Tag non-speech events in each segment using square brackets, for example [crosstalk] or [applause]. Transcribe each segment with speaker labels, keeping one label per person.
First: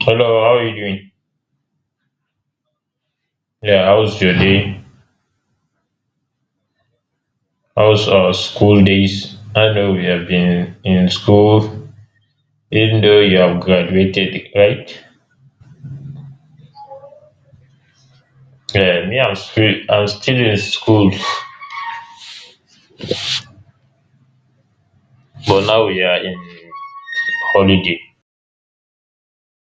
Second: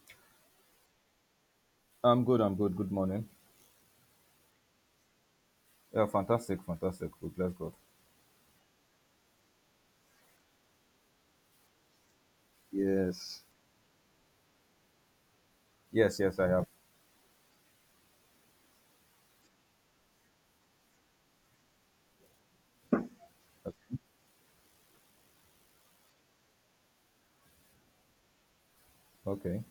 Speaker 1: Hello, how are you doing?
Speaker 2: I'm good. I'm good. Good morning.
Speaker 1: Yeah, how was your day?
Speaker 2: Yeah, fantastic, fantastic. We bless God.
Speaker 1: How was school days? I know we have been in school, even though you
Speaker 2: Yes.
Speaker 1: have graduated, right?
Speaker 2: Yes, yes, I have.
Speaker 1: Yeah, I'm still in school, but now we are in holiday.
Speaker 2: Okay.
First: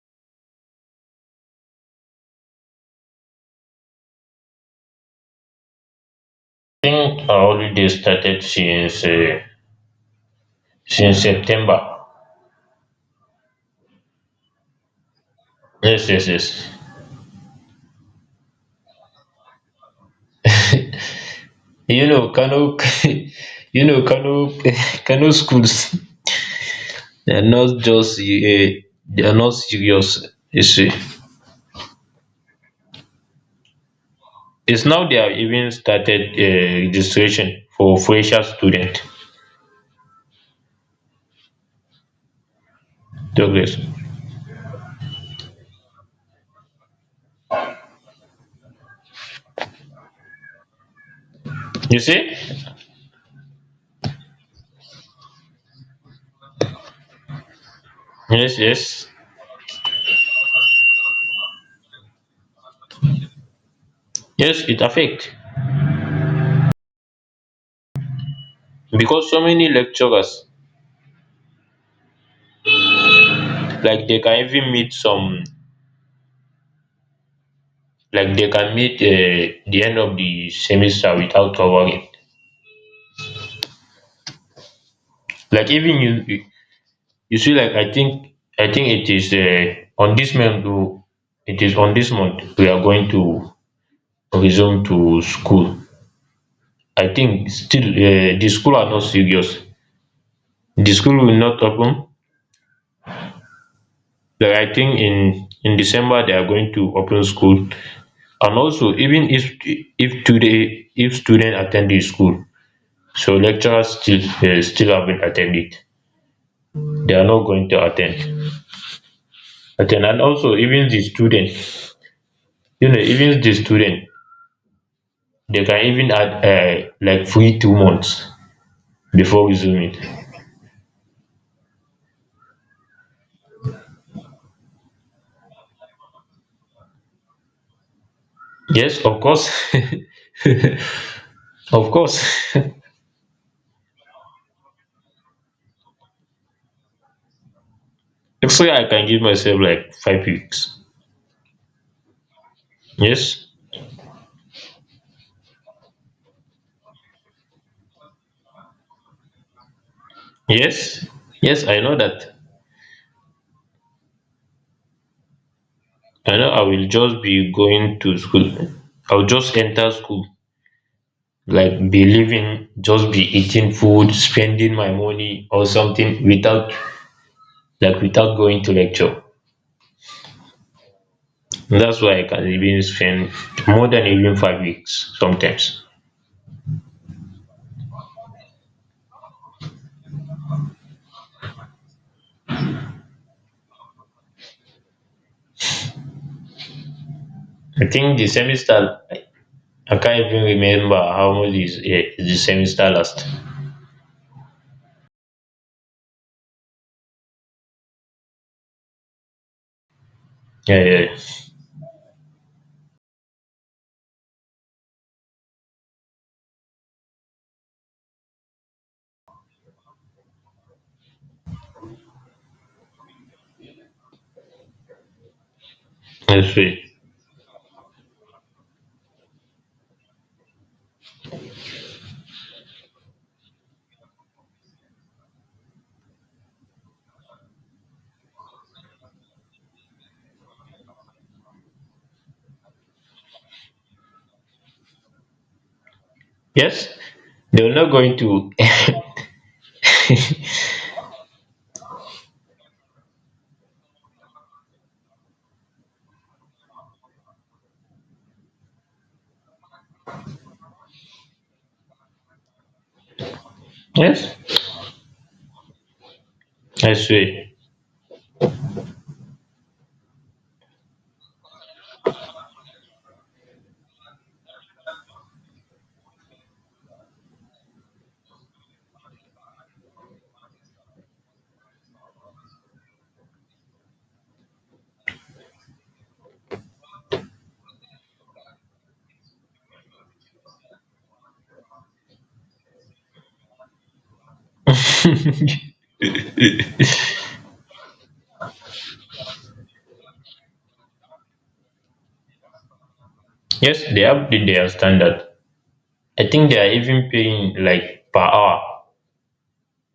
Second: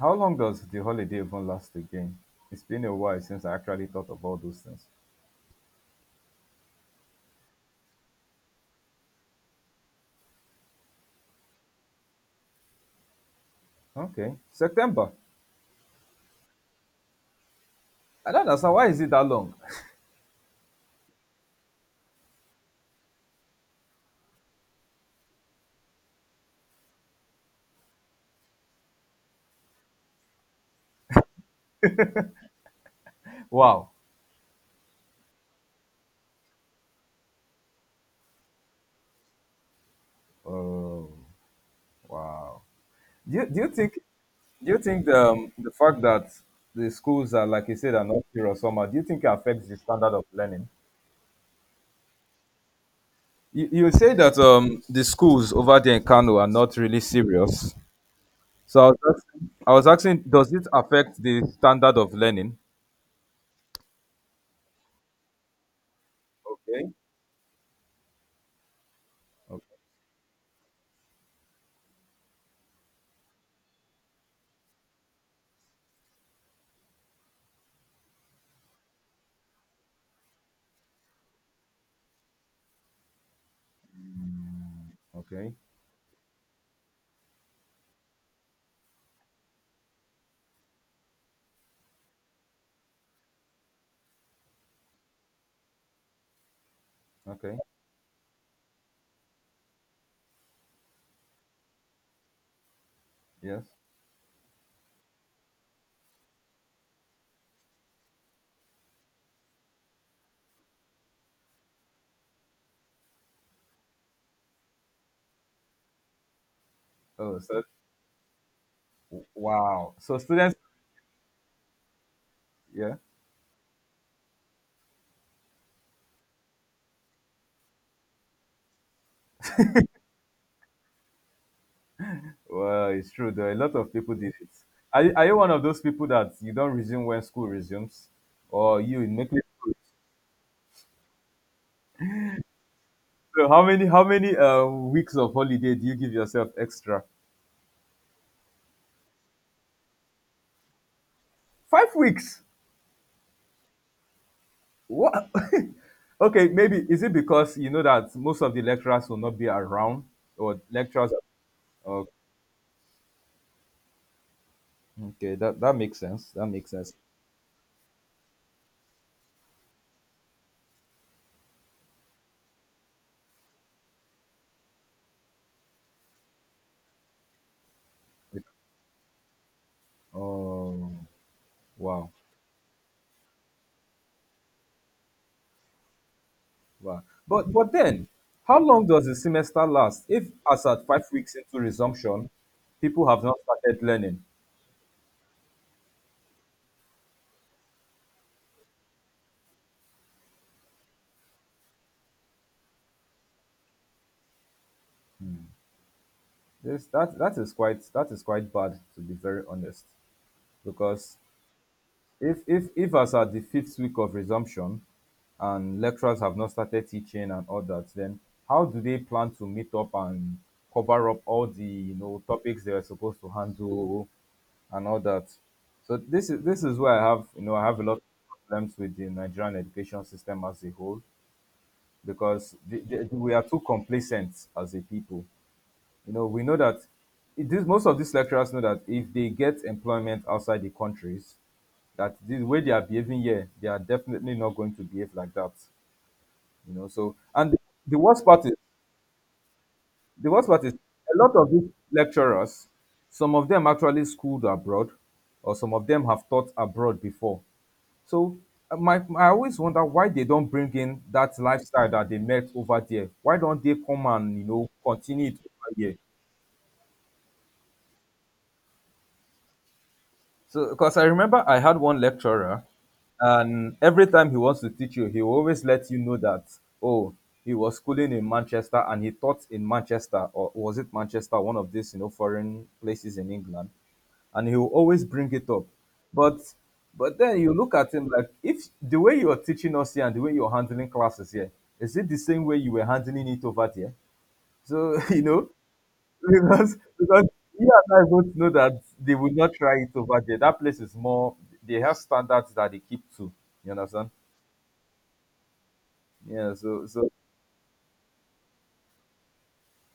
Speaker 2: How long does the holiday even last again? It's been a while since I actually thought of all those things.
Speaker 1: I think our holiday started since September.
Speaker 2: Okay. September.
Speaker 1: Yes, yes, yes.
Speaker 2: I don't understand. Why is it that long?
Speaker 1: You know, Kano, [laughs] you know, Kano, [laughs] Kano schools. They're not just they're not serious. You see.
Speaker 2: Wow.
Speaker 1: It's now they have even started registration for fresher student.
Speaker 2: Oh, wow. Do you
Speaker 1: Progress.
Speaker 2: think do you think the fact that the schools are like you said are not here or summer, do you think it affects the standard of learning?
Speaker 1: You see?
Speaker 2: You say that the schools over there in kano are not really serious.
Speaker 1: Yes,
Speaker 2: So I was
Speaker 1: yes.
Speaker 2: asking, I was asking, does it affect the standard of learning?
Speaker 1: Yes, it affect
Speaker 2: Okay.
Speaker 1: because so many
Speaker 2: Okay.
Speaker 1: lecturers like they can even meet some like they can meet the end of the semester without covering.
Speaker 2: Okay.
Speaker 1: Like even you you see like I think it is on this month, it is on this month we are going to resume to school. I think
Speaker 2: Okay.
Speaker 1: still the school are not serious, the school will not open,
Speaker 2: Yes.
Speaker 1: like I think in December they are going to open school. And also even if today if student attend the school, so lecturers still they still haven't attended. They are
Speaker 2: Oh,
Speaker 1: not
Speaker 2: so
Speaker 1: going to attend,
Speaker 2: wow. So
Speaker 1: and
Speaker 2: students,
Speaker 1: also even the student, you
Speaker 2: yeah.
Speaker 1: know, even the student, they can even add like free 2 months before resuming.
Speaker 2: Well, it's true though. A lot of people did it. Are you one of those people that you don't resume when school resumes, or you
Speaker 1: Yes, of
Speaker 2: make it?
Speaker 1: course. [laughs] Of course.
Speaker 2: So how many weeks of holiday do you give yourself extra?
Speaker 1: [laughs] So I can give myself like 5 weeks.
Speaker 2: 5 weeks.
Speaker 1: Yes.
Speaker 2: What? [laughs] okay, maybe is it because you know that most of the lecturers will not be around, or
Speaker 1: Yes,
Speaker 2: lecturers?
Speaker 1: yes, I know
Speaker 2: Oh,
Speaker 1: that.
Speaker 2: okay, that makes sense.
Speaker 1: I
Speaker 2: That
Speaker 1: know I
Speaker 2: makes
Speaker 1: will
Speaker 2: sense.
Speaker 1: just be going to school. I'll just enter school, like be living, just be eating food, spending my money or something without, like, without
Speaker 2: Like,
Speaker 1: going to lecture.
Speaker 2: oh,
Speaker 1: That's
Speaker 2: wow,
Speaker 1: why I can even spend more than even 5 weeks sometimes.
Speaker 2: wow. But then, how long does the semester last? If as at 5 weeks into resumption, people have not started learning.
Speaker 1: I think the semester, I can't even remember how much is the semester last.
Speaker 2: This that that is quite bad to be very honest,
Speaker 1: Yeah, yeah.
Speaker 2: because if as at the fifth week of resumption and lecturers have not started teaching and all that, then how do they plan to meet up and cover up all the you know topics they were supposed to handle and all that? So this is
Speaker 1: I
Speaker 2: this
Speaker 1: swear.
Speaker 2: is where I have you know I have a lot of problems with the Nigerian education system as a whole, because we are too complacent as a people. You know, we know that it is, most of these lecturers know that if they get employment outside the countries, that the way they are behaving here, they are definitely not going to behave like that. You know,
Speaker 1: Yes,
Speaker 2: so and
Speaker 1: they're not
Speaker 2: the
Speaker 1: going
Speaker 2: worst part
Speaker 1: to.
Speaker 2: is the worst part is a lot of these lecturers, some of them actually schooled abroad, or some of them have taught abroad before. So I always wonder why they don't bring in that lifestyle that they met over there. Why don't they
Speaker 1: [laughs]
Speaker 2: come
Speaker 1: Yes,
Speaker 2: and you know continue it over here?
Speaker 1: I swear.
Speaker 2: So, because I remember I had one lecturer, and every time he wants to teach you, he will always let you know that, oh, he was schooling in Manchester and he taught in Manchester, or was it Manchester, one of these, you know, foreign places in England. And he will always bring it up. But but then you look at him like if the way you're teaching us here and the way you're handling classes here, is it the same way you were handling it over there? So, [laughs] you know,
Speaker 1: [laughs]
Speaker 2: because you and I both know that they will not try it over there. That place is more. They have standards that they keep to. You
Speaker 1: Yes, they
Speaker 2: understand?
Speaker 1: have their standard. I think
Speaker 2: Yeah.
Speaker 1: they are
Speaker 2: So so
Speaker 1: even paying like per hour.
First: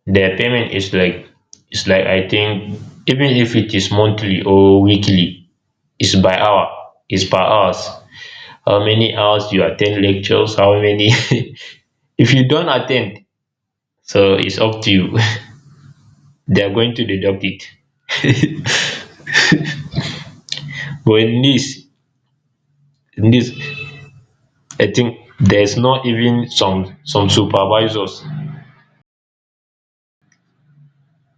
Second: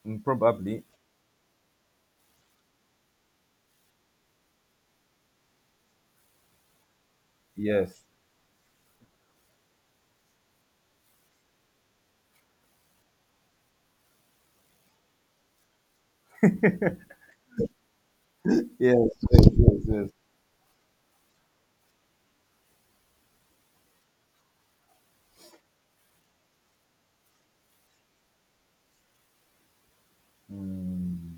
Speaker 2: mm,
Speaker 1: Their payment
Speaker 2: probably
Speaker 1: is like, it's like I think, even if it is monthly or weekly, it's by hour, it's per hours.
Speaker 2: yes.
Speaker 1: How many hours you attend lectures? How many? [laughs] If you don't attend, so it's up to you. [laughs] They are going to deduct it.
Speaker 2: Yes. Yes. Yes. Yes.
Speaker 1: But in this, I think there's not even some supervisors.
Speaker 2: Mm,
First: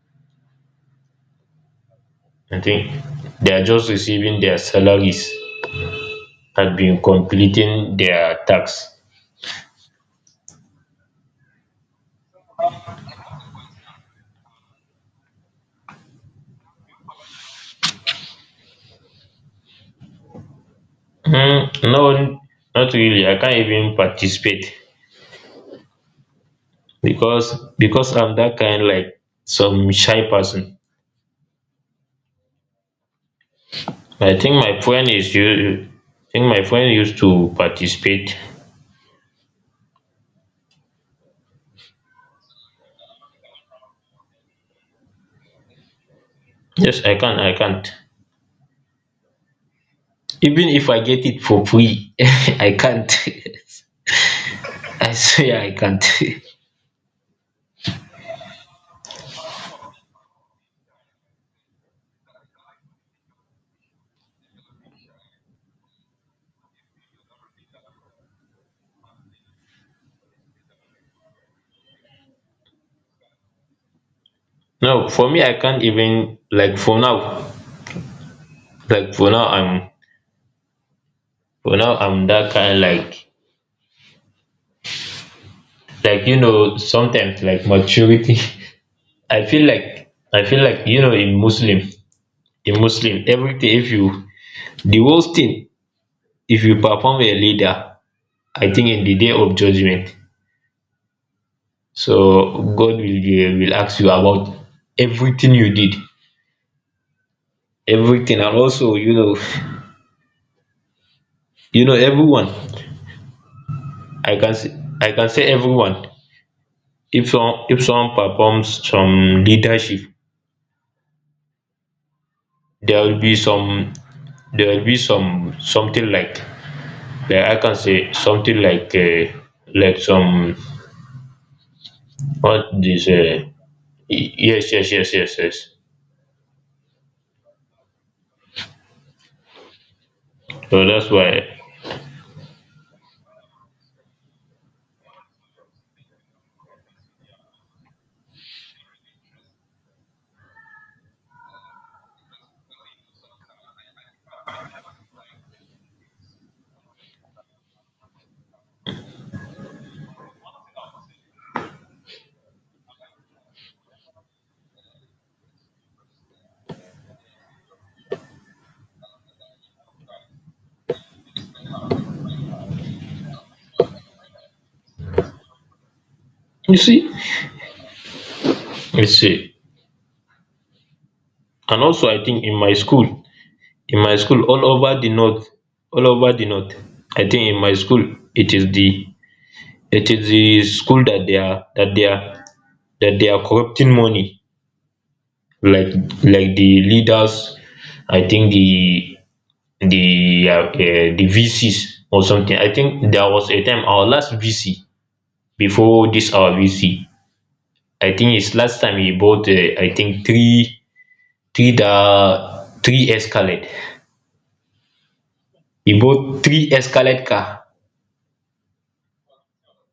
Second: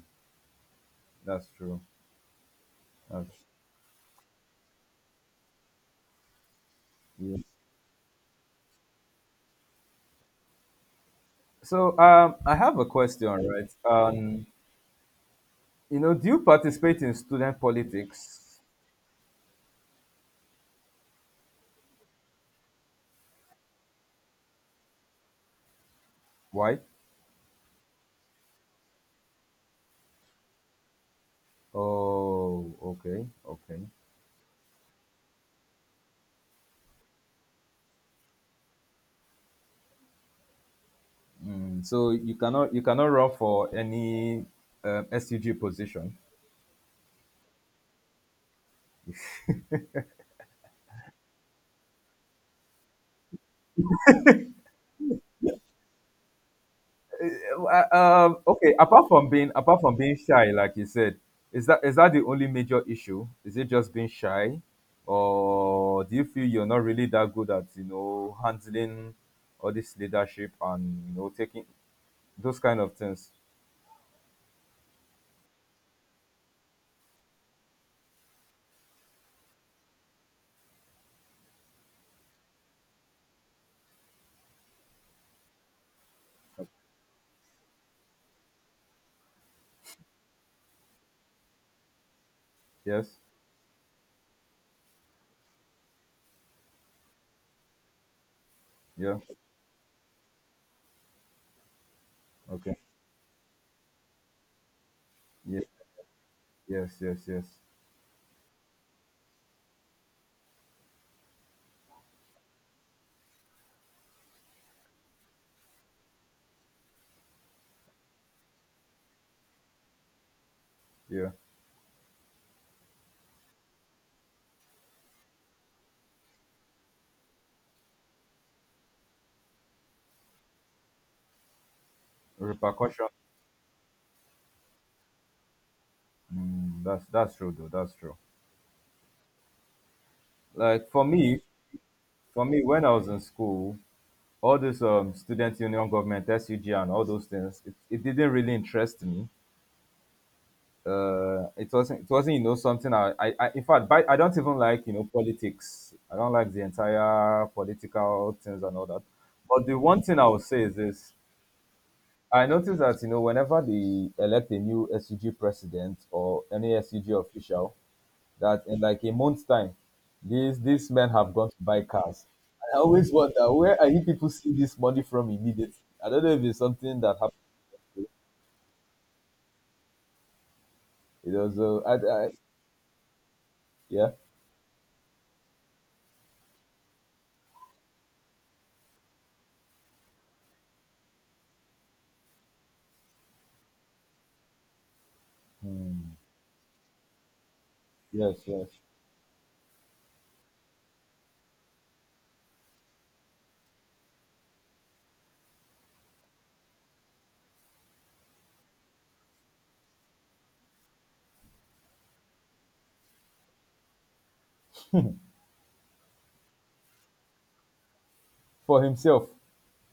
Speaker 2: that's true.
Speaker 1: I think
Speaker 2: That's
Speaker 1: they are just receiving their salaries had been
Speaker 2: yes.
Speaker 1: completing their tasks.
Speaker 2: So I have a question, right? You know, do you participate in student politics?
Speaker 1: Mm, no, not really. I can't even participate
Speaker 2: Why?
Speaker 1: because I'm that kind like some shy person.
Speaker 2: Oh, okay, okay.
Speaker 1: I think my friend is you. I think my friend used to participate.
Speaker 2: Mm, so you cannot run for any SUG position.
Speaker 1: Yes, I can. I can't. Even if I get it for free, [laughs] I can't. [laughs] I swear I can't.
Speaker 2: Okay, apart from being shy, like you said, is that the only major issue? Is it just being shy, or do you feel you're not really that good at you know handling all this leadership and you know taking those kind of things?
Speaker 1: [laughs] No, for me, I can't even like for now. Like for now, I'm that kind like you know sometimes like maturity. [laughs] I feel like, you know in Muslim, in Muslim,
Speaker 2: Yes.
Speaker 1: everything if you, the worst thing, if you perform a leader, I think in the
Speaker 2: Yeah.
Speaker 1: day of judgment, so
Speaker 2: Okay.
Speaker 1: God will be, will ask you about everything
Speaker 2: Yeah.
Speaker 1: you did,
Speaker 2: Yes. Yes. Yes.
Speaker 1: everything. And also you know, [laughs] you know everyone, i can say I can say everyone, if some, if someone performs some leadership,
Speaker 2: Yeah.
Speaker 1: there will be some, there will be some something like, yeah, I can say something like some, what this
Speaker 2: Repercussion.
Speaker 1: y- yes, yes, yes, yes, yes.
Speaker 2: Mm, that's true though. That's true.
Speaker 1: So
Speaker 2: Like for
Speaker 1: that's
Speaker 2: me,
Speaker 1: why.
Speaker 2: for me, when I was in school, all this student union government, SUG, and all those things, it didn't really interest me. It wasn't, you know, something I in fact, I don't even like, you know, politics. I don't like the entire political things and all that. But the one thing I would say is this: I noticed that, you know, whenever they elect a new SUG president or any SUG official, that in like a month's time, these men have gone to buy cars. I always wonder where are you people see this money from immediately? I don't know if it's
Speaker 1: You
Speaker 2: something
Speaker 1: see,
Speaker 2: that happened.
Speaker 1: you see
Speaker 2: You know, so
Speaker 1: and
Speaker 2: I,
Speaker 1: also I
Speaker 2: I
Speaker 1: think in my school,
Speaker 2: yeah,
Speaker 1: all over the north, all over the north I think in my school it is the, school that they are, that they are corrupting money, like like the leaders. I
Speaker 2: yes,
Speaker 1: think
Speaker 2: yes,
Speaker 1: the VCs or something. I think there was a time our last VC before this our VC. I think it's last time he bought I think three Escalade. He bought three Escalade car.
Speaker 2: for himself.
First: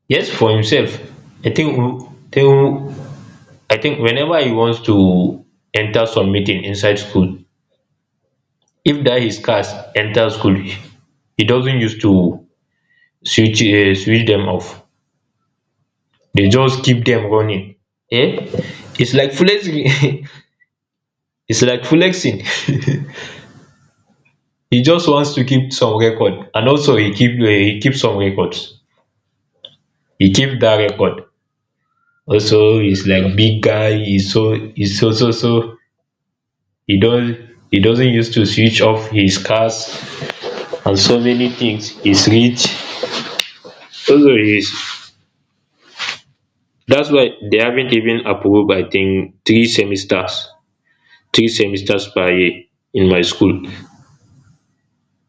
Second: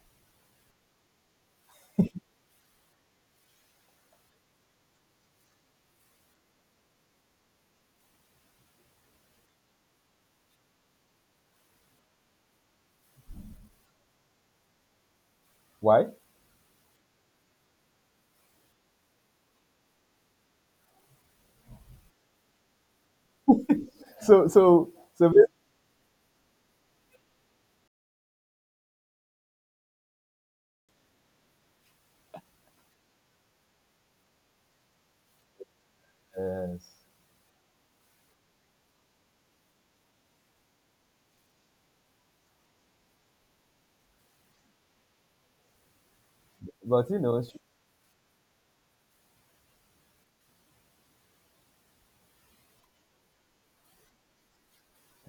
Speaker 1: Yes, for himself. I think, I think whenever he wants to enter some meeting inside school, if that his cars enter school, he doesn't use to switch them off.
Speaker 2: Why?
Speaker 1: They just keep them running, eh? It's like flexing. [laughs] It's like flexing.
Speaker 2: So
Speaker 1: [laughs] He
Speaker 2: so
Speaker 1: just
Speaker 2: so
Speaker 1: wants to keep some record, and also he keep some records, he keep that record. Also he's like big guy, he's so hes so so so he
Speaker 2: yes,
Speaker 1: don't, he doesn't used to switch off his cars, and so many things, he's rich, also he's,
Speaker 2: but
Speaker 1: that's
Speaker 2: you
Speaker 1: why
Speaker 2: know,
Speaker 1: they
Speaker 2: she-
Speaker 1: haven't even approved, I think, three semesters, three semesters per year in my school,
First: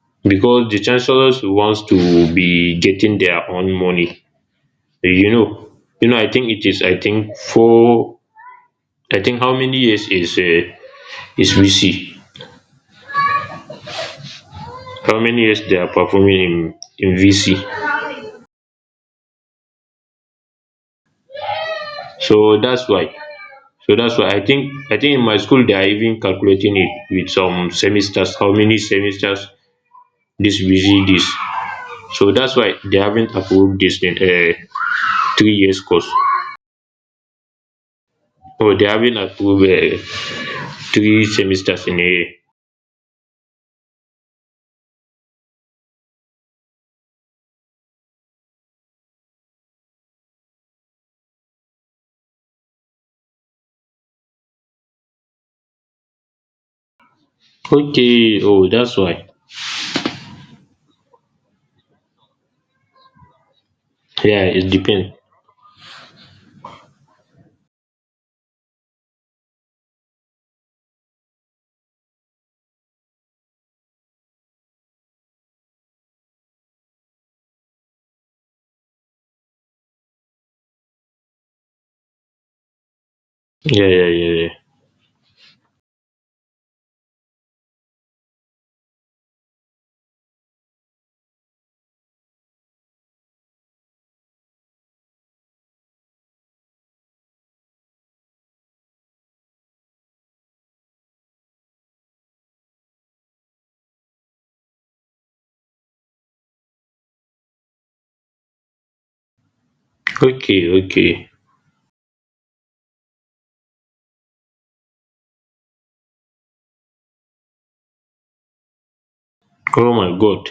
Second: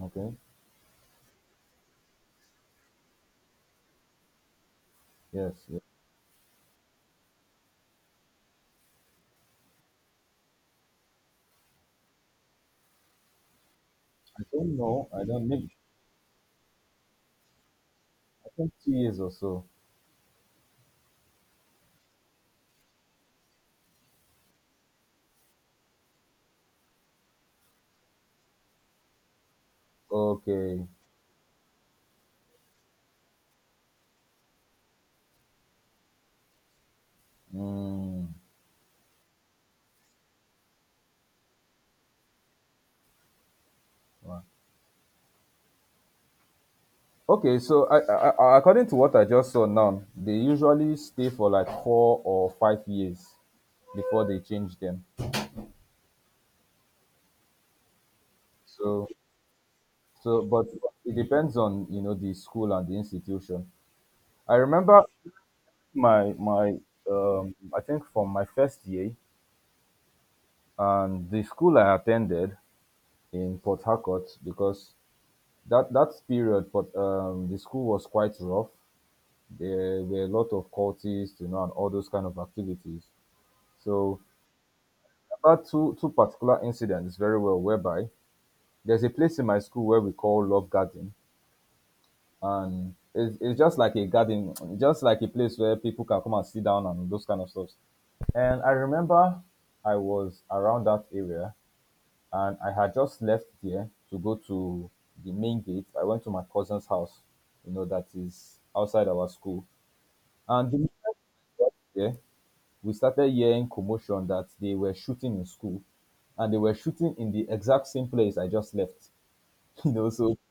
Speaker 2: okay,
Speaker 1: because the chancellors wants to be getting their own money, you
Speaker 2: yes,
Speaker 1: know.
Speaker 2: yes.
Speaker 1: You know, I think it is I think four I think how many years is VC,
Speaker 2: I don't know.
Speaker 1: how
Speaker 2: I
Speaker 1: many
Speaker 2: don't
Speaker 1: years
Speaker 2: maybe
Speaker 1: they are performing in VC?
Speaker 2: I think 2 years or so.
Speaker 1: So that's why, I think in my school they are even calculating it with some semesters, how many semesters this
Speaker 2: Okay.
Speaker 1: VC. This So that's why they haven't approved this in 3 years course,
Speaker 2: Mm.
Speaker 1: or they haven't approved three semesters in a year.
Speaker 2: Okay, so according to what I just saw now, they usually stay for like 4 or 5 years before they change them.
Speaker 1: Okay, oh that's
Speaker 2: So,
Speaker 1: why.
Speaker 2: so but it depends on you know the school and the institution.
Speaker 1: Yeah,
Speaker 2: I
Speaker 1: it
Speaker 2: remember
Speaker 1: depends.
Speaker 2: my my I think from my first year and the school I attended in Port Harcourt because that period, but the school was quite rough. There were a lot of cultists, you know, and all those kind of activities.
Speaker 1: Yeah, yeah,
Speaker 2: So
Speaker 1: yeah, yeah.
Speaker 2: remember two particular incidents very well whereby there's a place in my school where we call love garden, and it's just like a garden, just like a place where people can come and sit down and those kind of stuff. And I remember I was around that area, and I had just left there to go to the main gate. I went to my cousin's house, you know, that is outside our school. And
Speaker 1: Okay,
Speaker 2: the moment
Speaker 1: okay.
Speaker 2: I got there, we started hearing commotion that they were shooting in school, and they were shooting in the exact same place I just left. [laughs] You
Speaker 1: Oh
Speaker 2: know,
Speaker 1: my
Speaker 2: so
Speaker 1: god.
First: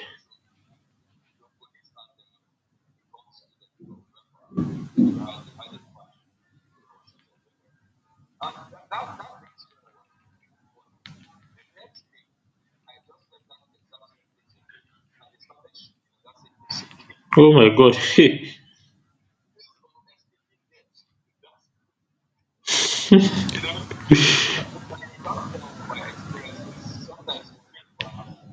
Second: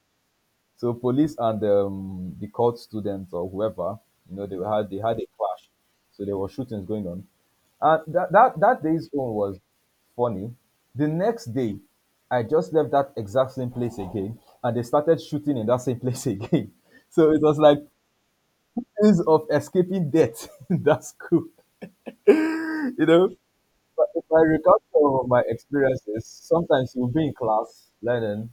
Speaker 2: so police and the court students or whoever, you know, they had a clash, so there were shootings going on, and that day's own was funny. The next day, I just left that exact same place again, and they started shooting in that same place [laughs] again. So it
Speaker 1: Oh
Speaker 2: was
Speaker 1: my
Speaker 2: like
Speaker 1: god. [laughs]
Speaker 2: ease of escaping death. [laughs] That's cool. [laughs] you know but if I recall some of my experiences, sometimes you'll be in class learning,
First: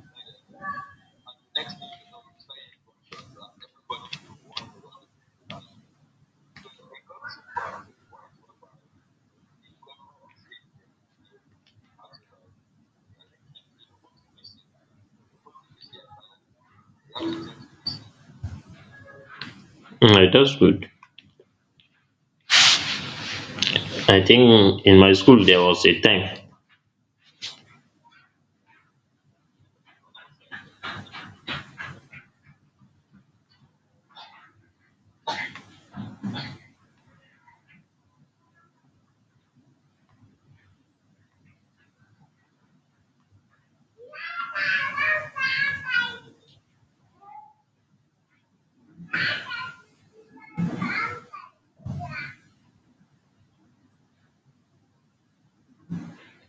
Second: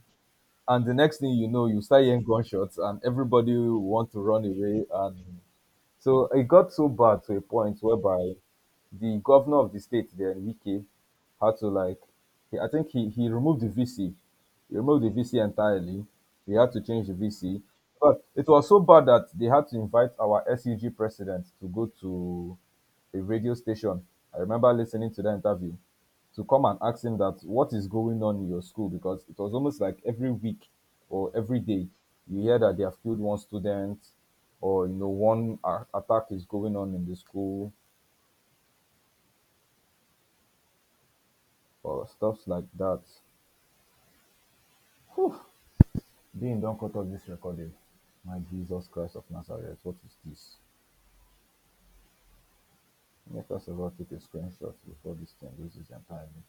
Speaker 2: and the next thing you know, you start hearing gunshots, and everybody will want to run away. And so it got so bad to a point whereby the governor of the state then, Wike, had to like I think he removed the VC. He removed the VC entirely. They had to change the VC. But it was so bad that they had to invite
Speaker 1: Hey,
Speaker 2: our
Speaker 1: that's good.
Speaker 2: SEG president to go to a radio station.
Speaker 1: I
Speaker 2: I remember
Speaker 1: think in
Speaker 2: listening
Speaker 1: my
Speaker 2: to the
Speaker 1: school there
Speaker 2: interview,
Speaker 1: was a time
Speaker 2: to come and ask him that what is going on in your school, because it was almost like every week or every day you hear that they have killed one student or you know one attack is going on in the school. Or stuffs like dat, dean not cut off this recording, my jesus christ of nazareth, what is this? Make us all take a screenshot before dis thing lose its entirely.